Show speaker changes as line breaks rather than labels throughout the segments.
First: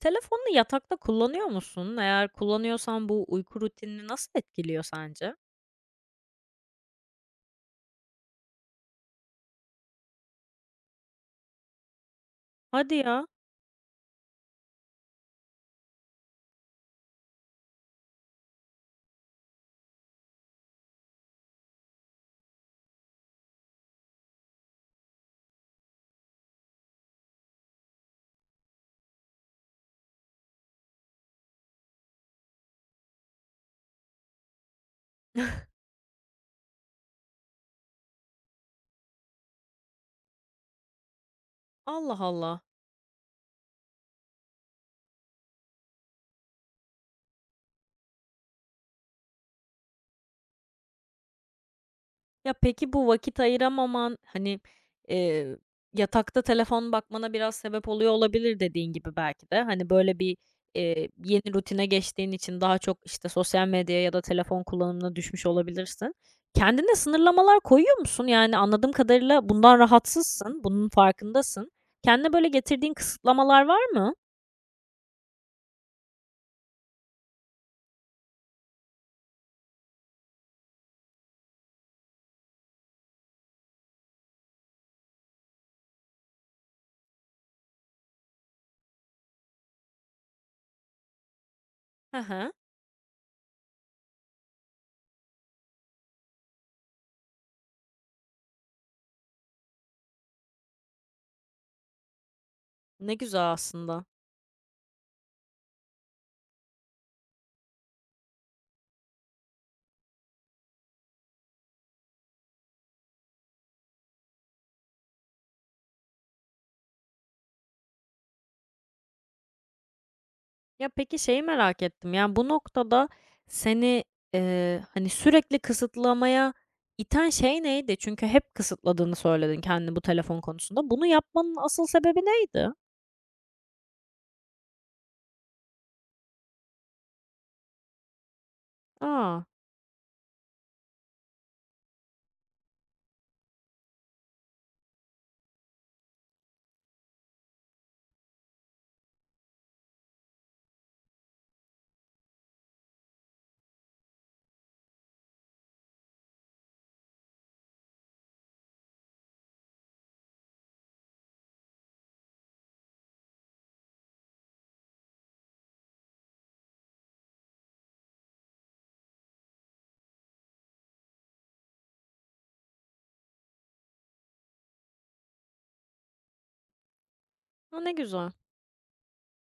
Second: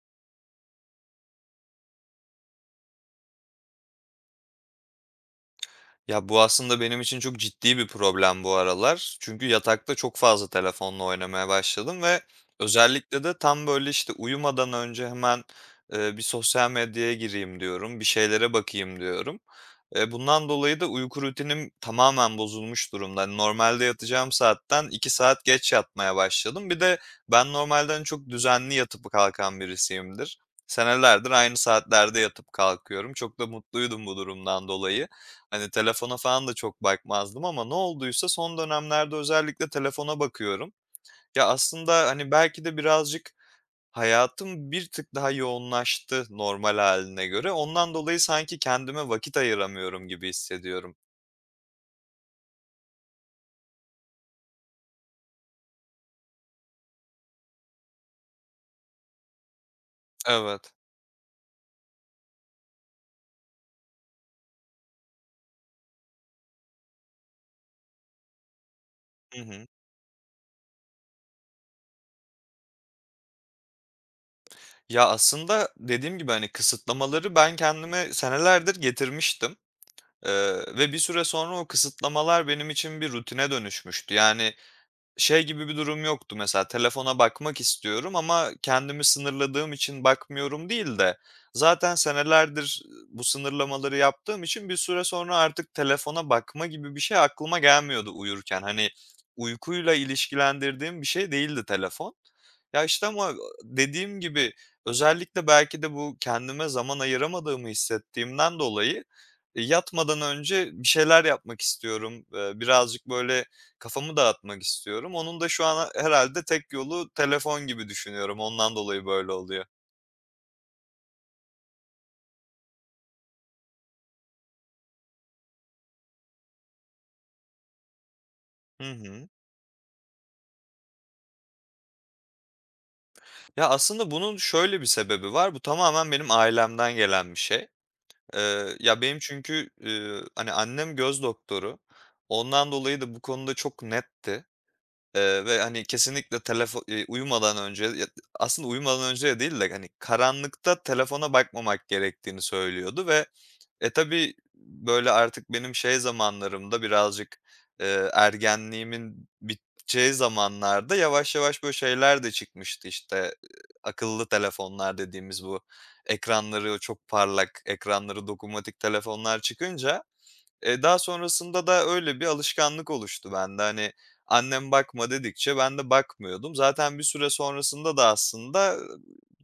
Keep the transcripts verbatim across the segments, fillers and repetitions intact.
Telefonunu yatakta kullanıyor musun? Eğer kullanıyorsan bu uyku rutinini nasıl etkiliyor sence?
Ya, bu aslında benim için çok ciddi bir problem bu aralar. Çünkü yatakta çok fazla telefonla oynamaya başladım ve
Hadi
özellikle
ya.
de tam, böyle, işte, uyumadan önce hemen, eee, bir sosyal medyaya gireyim diyorum, bir şeylere bakayım diyorum. Eee, bundan dolayı da uyku rutinim tamamen bozulmuş durumda. Hani, normalde yatacağım saatten iki saat geç yatmaya başladım. Bir de ben normalden çok düzenli yatıp kalkan birisiyimdir. Senelerdir aynı saatlerde yatıp kalkıyorum. Çok da mutluydum bu durumdan dolayı. Hani, telefona falan da çok bakmazdım ama ne olduysa son dönemlerde özellikle telefona bakıyorum. Ya, aslında,
Allah
hani,
Allah.
belki de birazcık hayatım bir tık daha yoğunlaştı normal haline göre. Ondan dolayı sanki kendime vakit ayıramıyorum gibi hissediyorum.
Ya peki bu vakit ayıramaman, hani, eee, yatakta telefon bakmana biraz sebep oluyor olabilir dediğin gibi belki de. Hani, böyle bir,
Evet.
eee, yeni rutine geçtiğin için daha çok, işte, sosyal medyaya ya da telefon kullanımına düşmüş olabilirsin. Kendine sınırlamalar koyuyor musun? Yani, anladığım
Hı
kadarıyla
hı.
bundan rahatsızsın, bunun farkındasın. Kendine böyle getirdiğin kısıtlamalar var mı?
Ya, aslında dediğim gibi, hani, kısıtlamaları ben kendime senelerdir getirmiştim, eee, ve bir süre sonra o kısıtlamalar benim için bir rutine dönüşmüştü. Yani Şey gibi bir durum yoktu mesela, telefona bakmak istiyorum ama kendimi sınırladığım için bakmıyorum değil de zaten
Hı hı.
senelerdir, bu sınırlamaları yaptığım için bir süre sonra artık telefona bakma gibi bir şey aklıma gelmiyordu uyurken. Hani, uykuyla ilişkilendirdiğim bir şey değildi telefon. Ya, işte,
Ne
ama,
güzel aslında.
dediğim gibi özellikle belki de bu kendime zaman ayıramadığımı hissettiğimden dolayı, eee, yatmadan önce bir şeyler yapmak istiyorum. Eee, birazcık böyle Kafamı dağıtmak istiyorum. Onun da şu an herhalde tek yolu telefon gibi düşünüyorum. Ondan dolayı böyle oluyor.
Ya, peki şeyi merak ettim, yani, bu noktada seni, eee, hani, sürekli kısıtlamaya iten şey neydi? Çünkü hep
Hı
kısıtladığını
hı.
söyledin kendini bu telefon konusunda. Bunu yapmanın asıl sebebi neydi?
Ya, aslında bunun şöyle bir sebebi var. Bu tamamen benim ailemden gelen bir şey. Eee, ya, benim
Aa.
çünkü, eee, hani, annem göz doktoru. Ondan dolayı da bu konuda çok netti, eee, ve, hani, kesinlikle telefon uyumadan önce ya aslında uyumadan önce de değil de, hani, karanlıkta telefona bakmamak gerektiğini söylüyordu ve E, tabii, böyle, artık benim şey zamanlarımda birazcık, eee, ergenliğimin biteceği zamanlarda yavaş yavaş böyle şeyler de çıkmıştı, işte, eee, akıllı telefonlar dediğimiz bu ekranları çok parlak, ekranları dokunmatik telefonlar çıkınca Eee, daha sonrasında da öyle bir alışkanlık oluştu bende. Hani, annem bakma dedikçe ben de bakmıyordum. Zaten bir süre
A, ne
sonrasında da
güzel.
aslında,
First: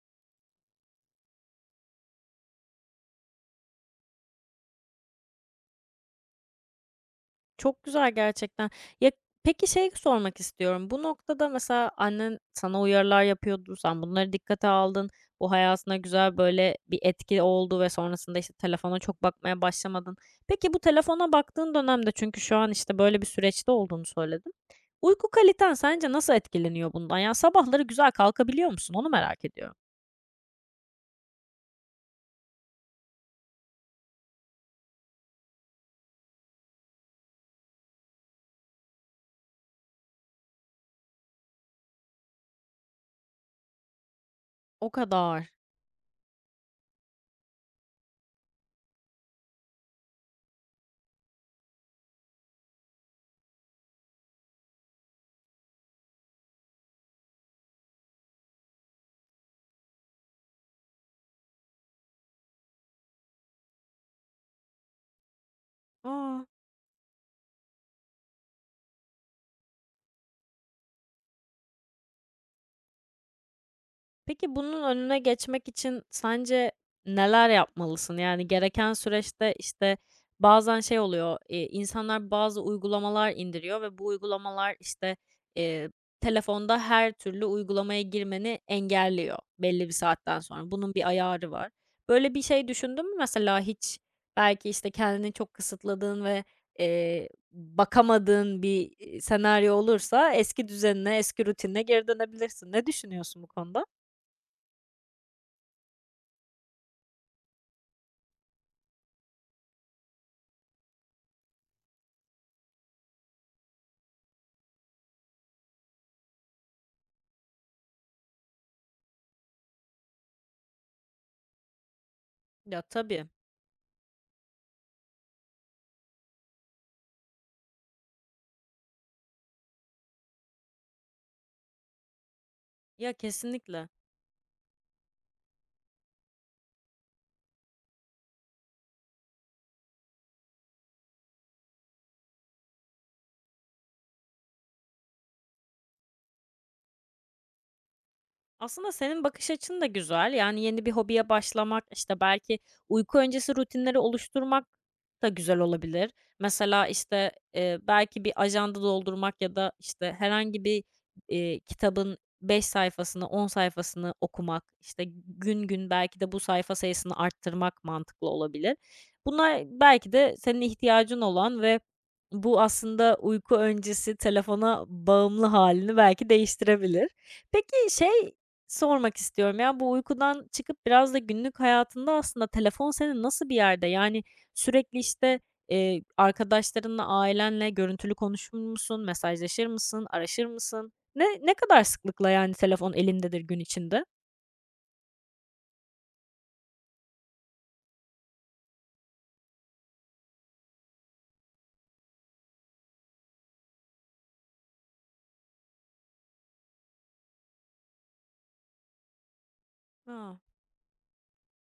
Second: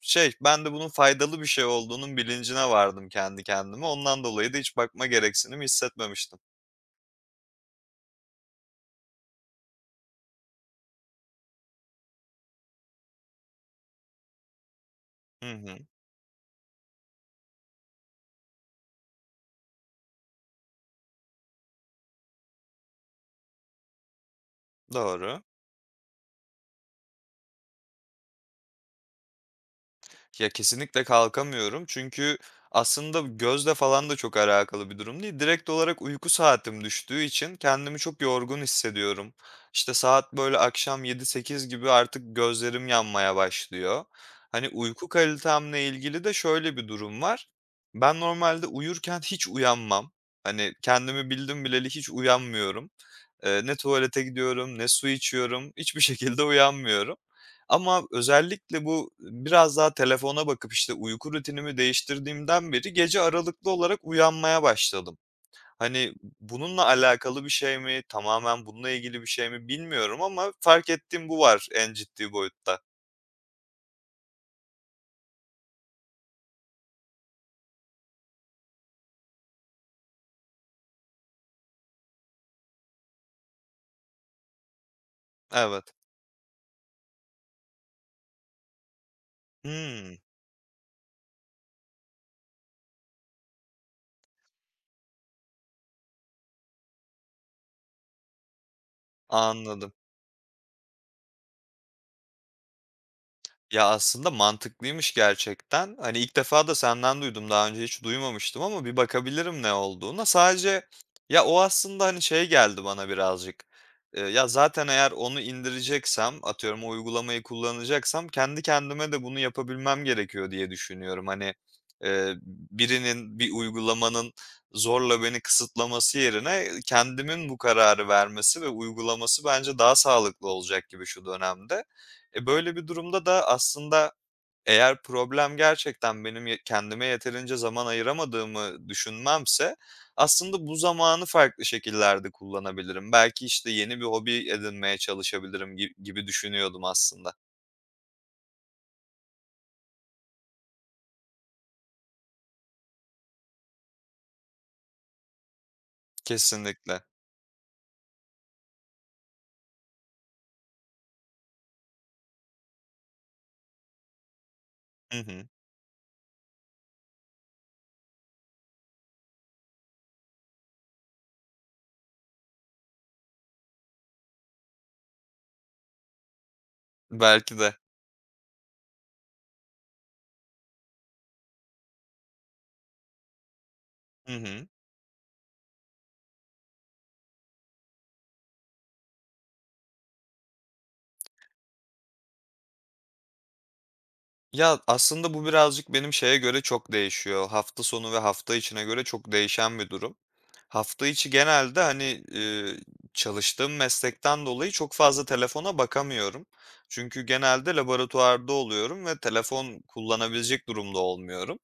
şey, ben de bunun faydalı bir şey olduğunun bilincine vardım kendi kendime. Ondan dolayı da hiç bakma gereksinimi hissetmemiştim.
Çok güzel gerçekten. Ya, peki şeyi sormak istiyorum. Bu noktada mesela annen sana uyarılar yapıyordu, sen bunları dikkate aldın.
Hı
Bu
hı.
hayatına güzel böyle bir etki oldu ve sonrasında, işte, telefona çok bakmaya başlamadın. Peki bu telefona baktığın dönemde çünkü şu an, işte, böyle bir süreçte olduğunu söyledin. Uyku
Doğru.
kaliten sence nasıl etkileniyor bundan? Yani sabahları güzel kalkabiliyor musun? Onu merak ediyorum.
Ya, kesinlikle kalkamıyorum çünkü aslında gözle falan da çok alakalı bir durum değil. Direkt olarak uyku saatim düştüğü için kendimi çok yorgun hissediyorum. İşte, saat, böyle, akşam yedi sekiz gibi artık gözlerim yanmaya başlıyor. Hani,
O
uyku
kadar.
kalitemle ilgili de şöyle bir durum var. Ben normalde uyurken hiç uyanmam. Hani, kendimi bildim bileli hiç uyanmıyorum. Eee, ne tuvalete gidiyorum, ne su içiyorum, hiçbir şekilde uyanmıyorum. Ama özellikle bu biraz daha telefona bakıp, işte, uyku rutinimi değiştirdiğimden beri gece aralıklı olarak uyanmaya başladım. Hani,
A!
bununla alakalı bir şey mi, tamamen bununla ilgili bir şey mi bilmiyorum ama fark ettiğim bu var en ciddi boyutta.
Peki bunun önüne geçmek için sence neler yapmalısın? Yani gereken süreçte, işte, bazen şey oluyor, eee, insanlar bazı uygulamalar indiriyor ve bu uygulamalar, işte, eee,
Evet.
telefonda her türlü uygulamaya girmeni engelliyor belli bir
Hımm,
saatten sonra. Bunun bir ayarı var. Böyle bir şey düşündün mü mesela hiç? Belki, işte, kendini çok kısıtladığın ve, eee, bakamadığın bir, iii, senaryo
anladım.
olursa eski düzenine, eski rutinine geri dönebilirsin. Ne düşünüyorsun bu konuda?
Ya, aslında mantıklıymış gerçekten. Hani, ilk defa da senden duydum. Daha önce hiç duymamıştım ama bir bakabilirim ne olduğuna. Sadece ya, o aslında, hani, şey geldi bana birazcık, eee, ya, zaten eğer onu indireceksem, atıyorum o uygulamayı kullanacaksam kendi kendime de bunu yapabilmem gerekiyor diye düşünüyorum. Hani, eee,
Ya tabii.
birinin, bir uygulamanın zorla beni kısıtlaması yerine kendimin bu kararı vermesi ve uygulaması bence daha sağlıklı olacak gibi şu dönemde. E, böyle bir
Ya
durumda da
kesinlikle.
aslında eğer problem gerçekten benim ye kendime yeterince zaman ayıramadığımı düşünmemse aslında bu zamanı farklı şekillerde kullanabilirim. Belki, işte, yeni bir hobi edinmeye çalışabilirim gi gibi düşünüyordum aslında.
Aslında senin bakış açın da güzel. Yani yeni bir hobiye başlamak, işte, belki uyku öncesi rutinleri oluşturmak da güzel olabilir. Mesela,
Kesinlikle.
işte, eee, belki bir ajanda doldurmak ya da, işte, herhangi bir, eee, kitabın beş sayfasını, on sayfasını okumak, işte,
Hı hı.
gün gün belki de bu sayfa sayısını arttırmak mantıklı olabilir. Bunlar belki de senin ihtiyacın olan ve bu aslında uyku öncesi telefona bağımlı halini belki değiştirebilir.
Belki de.
Peki, şey, sormak istiyorum. Ya, bu uykudan çıkıp biraz da günlük hayatında aslında telefon senin nasıl bir yerde? Yani,
Hı hı.
sürekli, işte, eee, arkadaşlarınla, ailenle görüntülü konuşur musun? Mesajlaşır mısın? Araşır mısın? Ne ne kadar sıklıkla, yani, telefon elindedir gün içinde?
Ya, aslında bu birazcık benim şeye göre çok değişiyor. Hafta sonu ve hafta içine göre çok değişen bir durum. Hafta içi genelde, hani, eee, çalıştığım meslekten dolayı çok fazla telefona bakamıyorum. Çünkü genelde laboratuvarda oluyorum ve telefon
A,
kullanabilecek durumda olmuyorum.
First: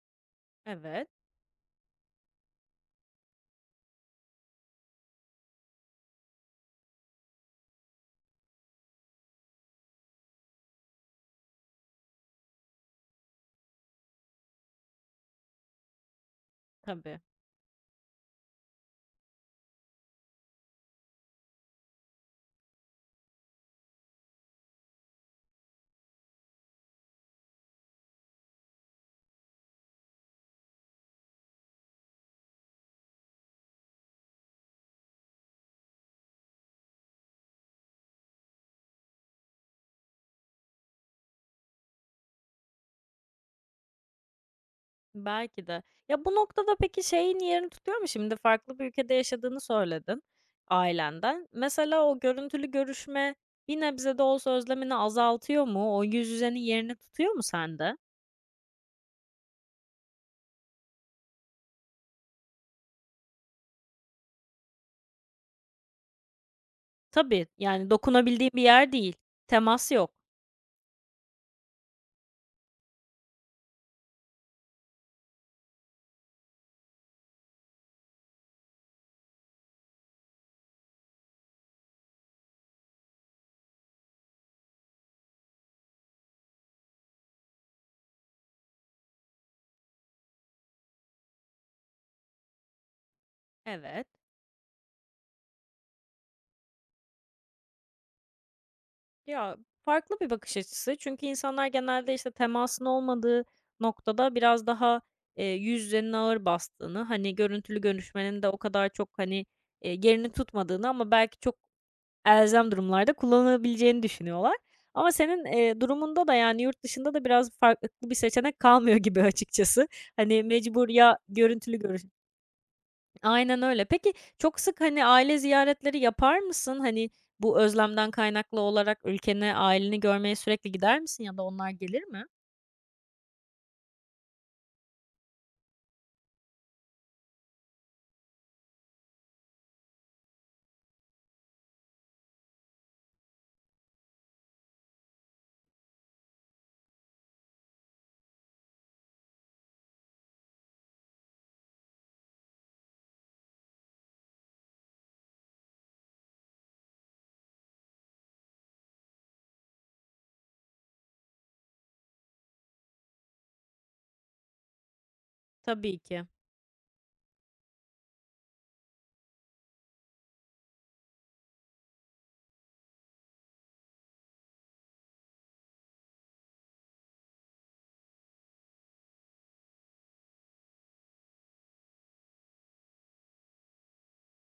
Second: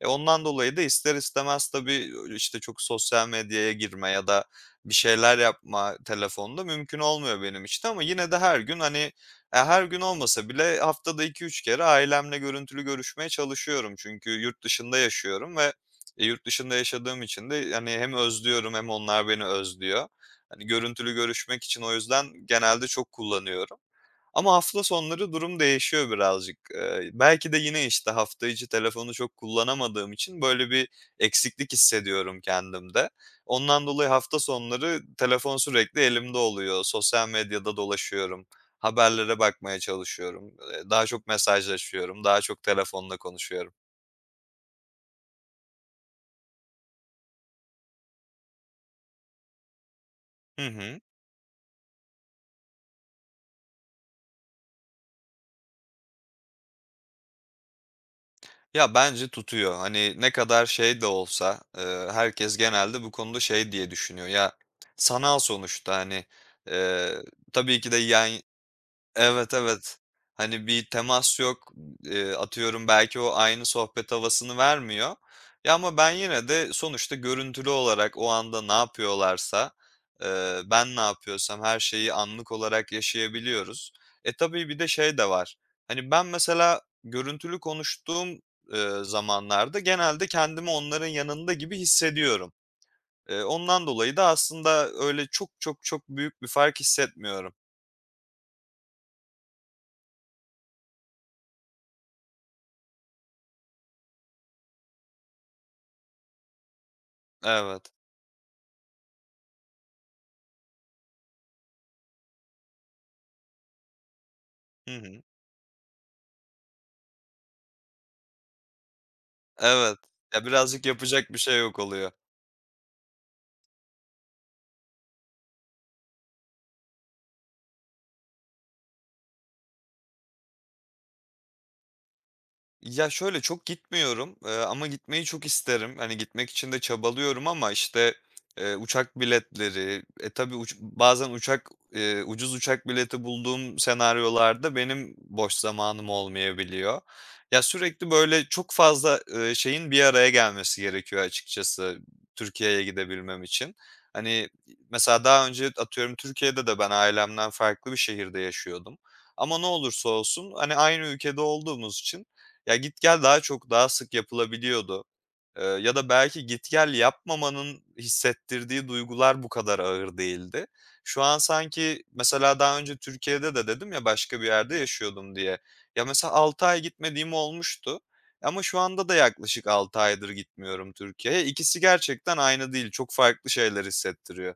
E, ondan dolayı da
evet,
ister istemez tabii, işte, çok sosyal medyaya girme ya da bir şeyler yapma telefonda mümkün olmuyor benim için ama yine de her gün, hani, e, her gün olmasa bile haftada iki üç kere ailemle görüntülü görüşmeye çalışıyorum. Çünkü yurt dışında yaşıyorum ve e, yurt dışında
tabii.
yaşadığım için de, hani, hem özlüyorum hem onlar beni özlüyor. Hani, görüntülü görüşmek için o yüzden genelde çok kullanıyorum. Ama hafta sonları durum değişiyor birazcık. Eee, belki de yine, işte, hafta içi telefonu çok kullanamadığım için böyle bir eksiklik hissediyorum kendimde. Ondan dolayı hafta sonları telefon sürekli elimde oluyor. Sosyal medyada dolaşıyorum, haberlere bakmaya çalışıyorum, eee, daha çok mesajlaşıyorum, daha çok telefonla konuşuyorum.
Belki de. Ya, bu noktada peki şeyin yerini tutuyor mu? Şimdi farklı bir ülkede yaşadığını söyledin
Hı hı.
ailenden. Mesela o görüntülü görüşme bir nebze de olsa özlemini azaltıyor mu? O yüz yüzenin yerini tutuyor mu sende?
Ya, bence tutuyor. Hani, ne kadar şey de olsa, eee, herkes genelde bu konuda şey diye düşünüyor, ya, sanal sonuçta, hani, eee,
Tabii,
tabii
yani
ki de yan
dokunabildiğin bir yer değil.
Evet,
Temas
evet.
yok.
Hani, bir temas yok. Eee, atıyorum, belki o aynı sohbet havasını vermiyor. Ya, ama ben yine de sonuçta görüntülü olarak o anda ne yapıyorlarsa, eee, ben ne yapıyorsam her şeyi anlık olarak yaşayabiliyoruz. E, tabii bir de şey de var. Hani, ben mesela görüntülü konuştuğum, eee, zamanlarda genelde kendimi onların yanında gibi hissediyorum. Eee, ondan
Evet.
dolayı da aslında öyle çok çok çok büyük bir fark hissetmiyorum.
Ya, farklı bir bakış açısı. Çünkü insanlar genelde, işte, temasın olmadığı noktada biraz daha, eee, yüz yüzenin ağır bastığını, hani, görüntülü
Evet.
görüşmenin de o kadar çok, hani, eee, yerini tutmadığını ama belki çok elzem durumlarda kullanılabileceğini düşünüyorlar.
Hı
Ama
hı.
senin, eee, durumunda da, yani, yurt dışında da biraz farklı bir seçenek kalmıyor gibi açıkçası.
Evet.
Hani,
Ya, birazcık
mecbur ya
yapacak bir şey yok
görüntülü görüş
oluyor.
Aynen öyle. Peki, çok sık, hani, aile ziyaretleri yapar mısın? Hani, bu özlemden kaynaklı olarak ülkene, aileni görmeye sürekli gider misin ya da onlar gelir mi?
Ya, şöyle, çok gitmiyorum, eee, ama gitmeyi çok isterim. Hani, gitmek için de çabalıyorum ama, işte, eee, uçak biletleri, e, tabii uç bazen uçak, eee, ucuz uçak bileti bulduğum senaryolarda benim boş zamanım olmayabiliyor. Ya, sürekli, böyle, çok fazla, eee, şeyin bir araya gelmesi gerekiyor açıkçası Türkiye'ye gidebilmem için. Hani, mesela daha önce atıyorum Türkiye'de de ben ailemden farklı bir şehirde yaşıyordum ama ne olursa olsun, hani, aynı ülkede olduğumuz için ya, git gel daha çok, daha sık yapılabiliyordu. Eee, ya
Tabii
da
ki.
belki git gel yapmamanın hissettirdiği duygular bu kadar ağır değildi. Şu an sanki mesela daha önce Türkiye'de de dedim ya başka bir yerde yaşıyordum diye. Ya, mesela altı ay gitmediğim olmuştu ama şu anda da yaklaşık altı aydır gitmiyorum Türkiye'ye. İkisi gerçekten aynı değil. Çok farklı şeyler hissettiriyor.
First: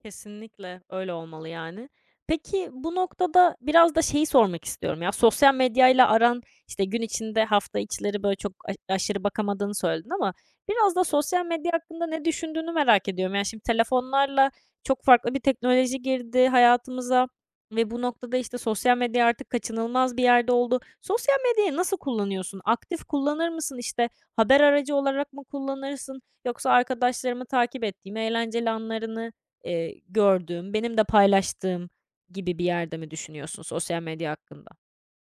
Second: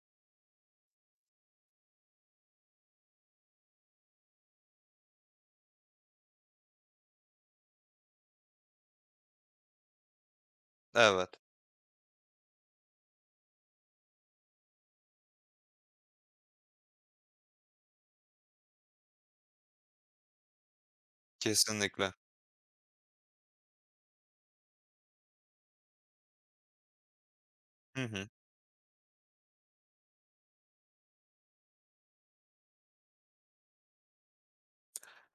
Kesinlikle öyle olmalı yani. Peki bu noktada biraz da şeyi sormak istiyorum ya, sosyal medyayla aran, işte, gün içinde hafta içleri böyle çok aş aşırı bakamadığını söyledin ama biraz da
Evet,
sosyal medya hakkında ne düşündüğünü merak ediyorum. Yani, şimdi telefonlarla çok farklı bir teknoloji girdi hayatımıza ve bu noktada, işte, sosyal medya artık kaçınılmaz bir yerde oldu. Sosyal medyayı nasıl
kesinlikle.
kullanıyorsun? Aktif kullanır mısın? İşte, haber aracı olarak mı kullanırsın yoksa arkadaşlarımı takip
Hı
ettiğim
hı.
eğlenceli anlarını Eee, gördüğüm, benim de paylaştığım gibi bir yerde mi düşünüyorsun sosyal medya hakkında?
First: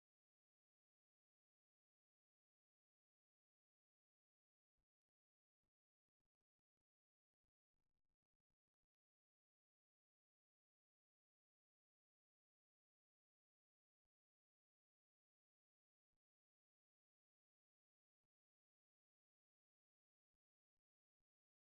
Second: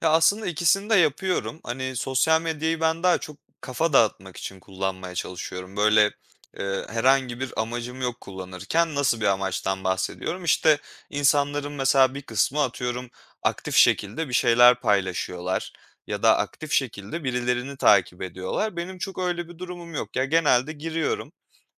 Ya, aslında ikisini de yapıyorum. Hani, sosyal medyayı ben daha çok kafa dağıtmak için kullanmaya çalışıyorum. Böyle, eee, herhangi bir amacım yok kullanırken. Nasıl bir amaçtan bahsediyorum? İşte, insanların mesela bir kısmı atıyorum aktif şekilde bir şeyler paylaşıyorlar ya da aktif şekilde birilerini takip ediyorlar. Benim çok öyle bir durumum yok. Ya, genelde giriyorum,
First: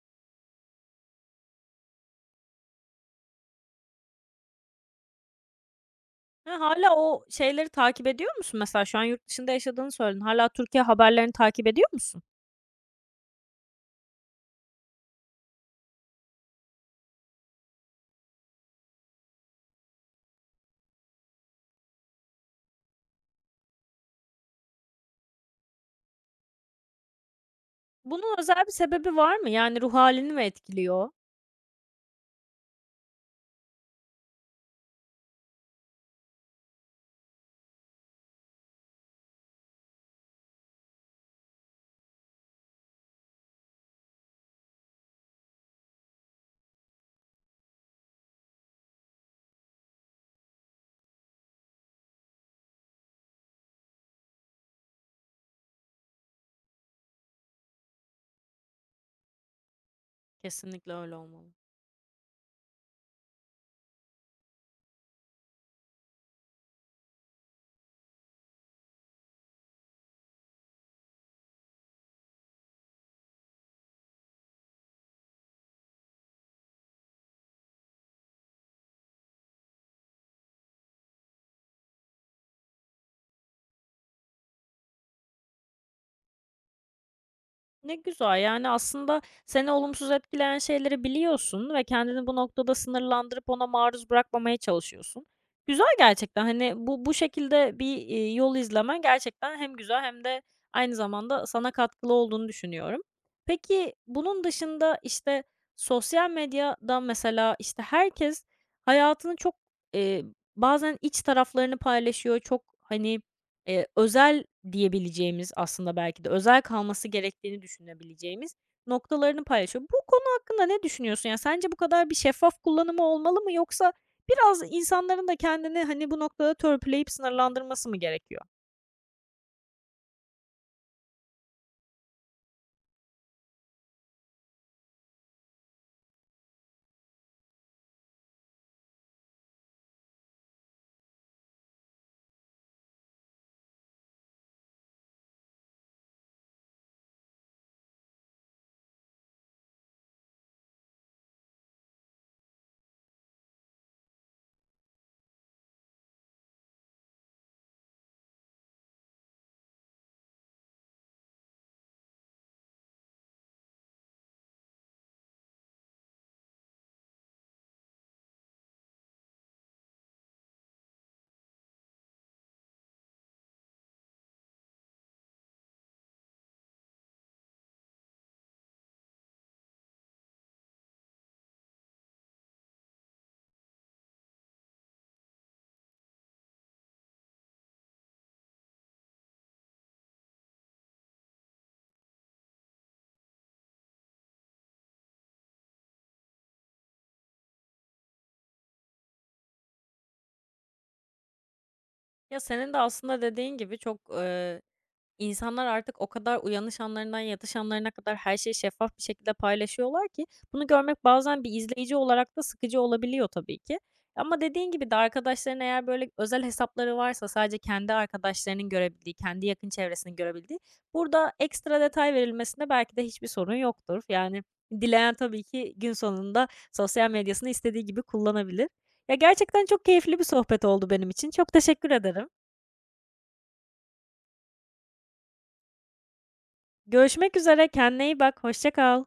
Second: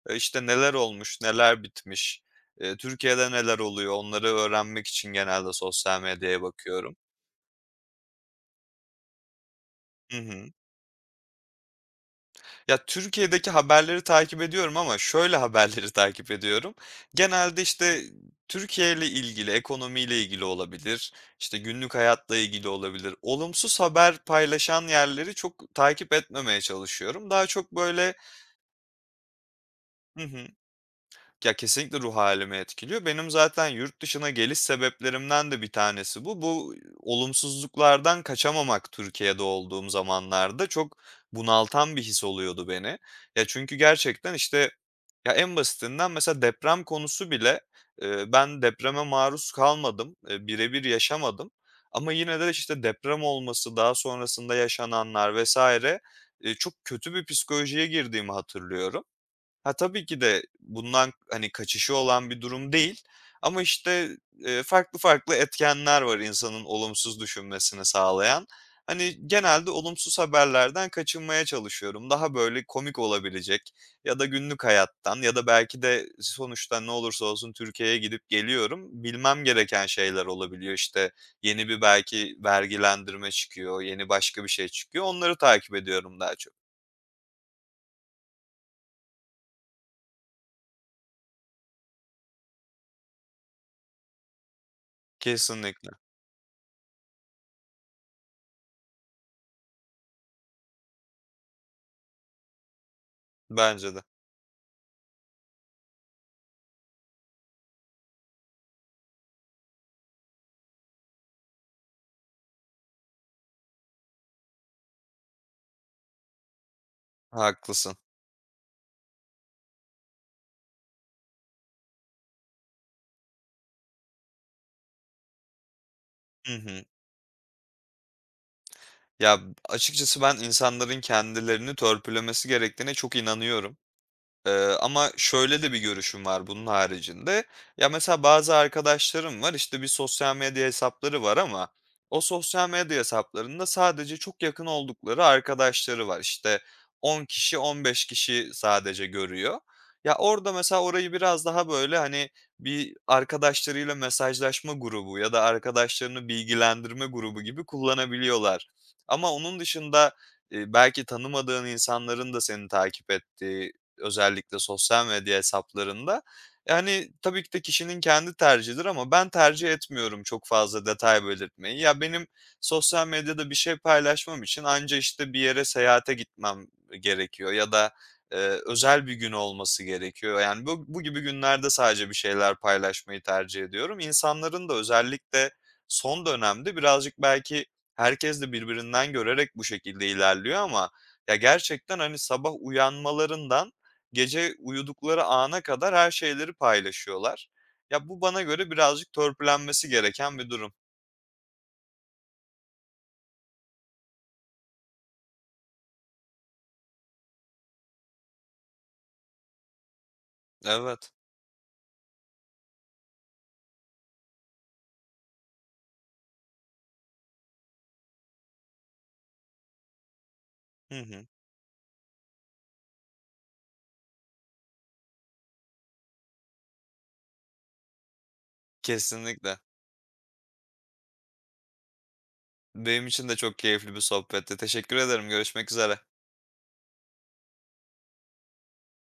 eee, işte, neler olmuş, neler bitmiş, eee, Türkiye'de neler oluyor onları öğrenmek için genelde sosyal medyaya
Ha,
bakıyorum.
hâlâ o şeyleri takip ediyor musun? Mesela şu an yurt dışında yaşadığını
Hı
söyledin.
hı.
Hala Türkiye haberlerini takip ediyor musun?
Ya, Türkiye'deki haberleri takip ediyorum ama şöyle haberleri takip ediyorum. Genelde, işte, Türkiye ile ilgili, ekonomiyle ilgili olabilir, işte, günlük hayatla ilgili olabilir. Olumsuz haber paylaşan yerleri çok takip etmemeye çalışıyorum. Daha çok, böyle.
Bunun özel bir sebebi var mı? Yani ruh
Hı
halini mi
hı.
etkiliyor?
Ya, kesinlikle ruh hâlimi etkiliyor. Benim zaten yurt dışına geliş sebeplerimden de bir tanesi bu. Bu olumsuzluklardan kaçamamak Türkiye'de olduğum zamanlarda çok bunaltan bir his oluyordu beni. Ya, çünkü gerçekten, işte, ya, en basitinden mesela deprem konusu bile, eee, ben depreme maruz kalmadım, eee, bire yaşamadım ama yine de, işte, deprem olması, daha sonrasında yaşananlar vesaire eee, çok kötü bir psikolojiye girdiğimi hatırlıyorum. Ha, tabii ki de
Kesinlikle
bundan,
öyle
hani,
olmalı.
kaçışı olan bir durum değil ama, işte, eee, farklı farklı etkenler var insanın olumsuz düşünmesini sağlayan. Hani, genelde olumsuz haberlerden kaçınmaya çalışıyorum. Daha, böyle, komik olabilecek ya da günlük hayattan ya da belki de sonuçta ne olursa olsun Türkiye'ye gidip geliyorum. Bilmem gereken şeyler olabiliyor. İşte, yeni bir belki vergilendirme çıkıyor, yeni başka bir şey çıkıyor. Onları takip ediyorum daha çok.
Ne güzel, yani, aslında seni olumsuz etkileyen şeyleri biliyorsun ve kendini bu noktada sınırlandırıp ona maruz bırakmamaya çalışıyorsun. Güzel
Kesinlikle.
gerçekten, hani, bu bu şekilde bir, iii, yol izlemen gerçekten hem güzel hem de aynı zamanda sana katkılı olduğunu düşünüyorum.
Bence
Peki,
de.
bunun dışında, işte, sosyal medyada mesela, işte, herkes hayatını çok, eee, bazen iç taraflarını paylaşıyor, çok, hani, Eee, özel diyebileceğimiz aslında belki de özel kalması gerektiğini
Haklısın.
düşünebileceğimiz noktalarını paylaşıyor. Bu konu hakkında ne düşünüyorsun? Yani sence bu kadar bir şeffaf kullanımı olmalı mı yoksa biraz insanların da kendini hani bu
Hı
noktada
hı.
törpüleyip sınırlandırması mı gerekiyor?
Ya, açıkçası ben insanların kendilerini törpülemesi gerektiğine çok inanıyorum. Eee, ama şöyle de bir görüşüm var bunun haricinde. Ya, mesela bazı arkadaşlarım var, işte, bir sosyal medya hesapları var ama o sosyal medya hesaplarında sadece çok yakın oldukları arkadaşları var. İşte, on kişi, on beş kişi sadece görüyor. Ya, orada mesela orayı biraz daha, böyle, hani, bir arkadaşlarıyla mesajlaşma grubu ya da arkadaşlarını bilgilendirme grubu gibi kullanabiliyorlar. Ama onun dışında, eee, belki tanımadığın insanların da seni takip ettiği özellikle sosyal medya hesaplarında. Yani, tabii ki de kişinin kendi tercihidir ama ben tercih etmiyorum çok fazla detay belirtmeyi. Ya, benim sosyal medyada bir şey paylaşmam için anca, işte, bir yere seyahate gitmem gerekiyor ya da, eee, özel bir gün olması gerekiyor. Yani, bu bu gibi günlerde sadece bir şeyler paylaşmayı tercih ediyorum. İnsanların da özellikle son dönemde birazcık belki herkes de birbirinden görerek bu şekilde ilerliyor ama ya, gerçekten, hani, sabah uyanmalarından Gece uyudukları ana kadar her şeyleri paylaşıyorlar. Ya, bu bana göre birazcık törpülenmesi gereken bir durum.
Ya senin de aslında dediğin gibi çok İnsanlar artık o kadar uyanış anlarından yatış anlarına kadar her şeyi şeffaf bir şekilde paylaşıyorlar ki bunu görmek
Evet.
bazen bir izleyici olarak da sıkıcı olabiliyor tabii ki. Ama dediğin gibi de arkadaşların eğer böyle özel hesapları varsa sadece kendi arkadaşlarının görebildiği, kendi yakın çevresinin görebildiği
Hı hı.
burada ekstra detay verilmesinde belki de hiçbir sorun yoktur. Yani dileyen tabii ki gün sonunda sosyal medyasını istediği gibi kullanabilir. Ya
Kesinlikle.
gerçekten çok keyifli bir sohbet oldu benim için. Çok teşekkür ederim.
Benim için de çok keyifli bir sohbetti. Teşekkür ederim. Görüşmek üzere.
Görüşmek üzere. Kendine iyi bak. Hoşça kal.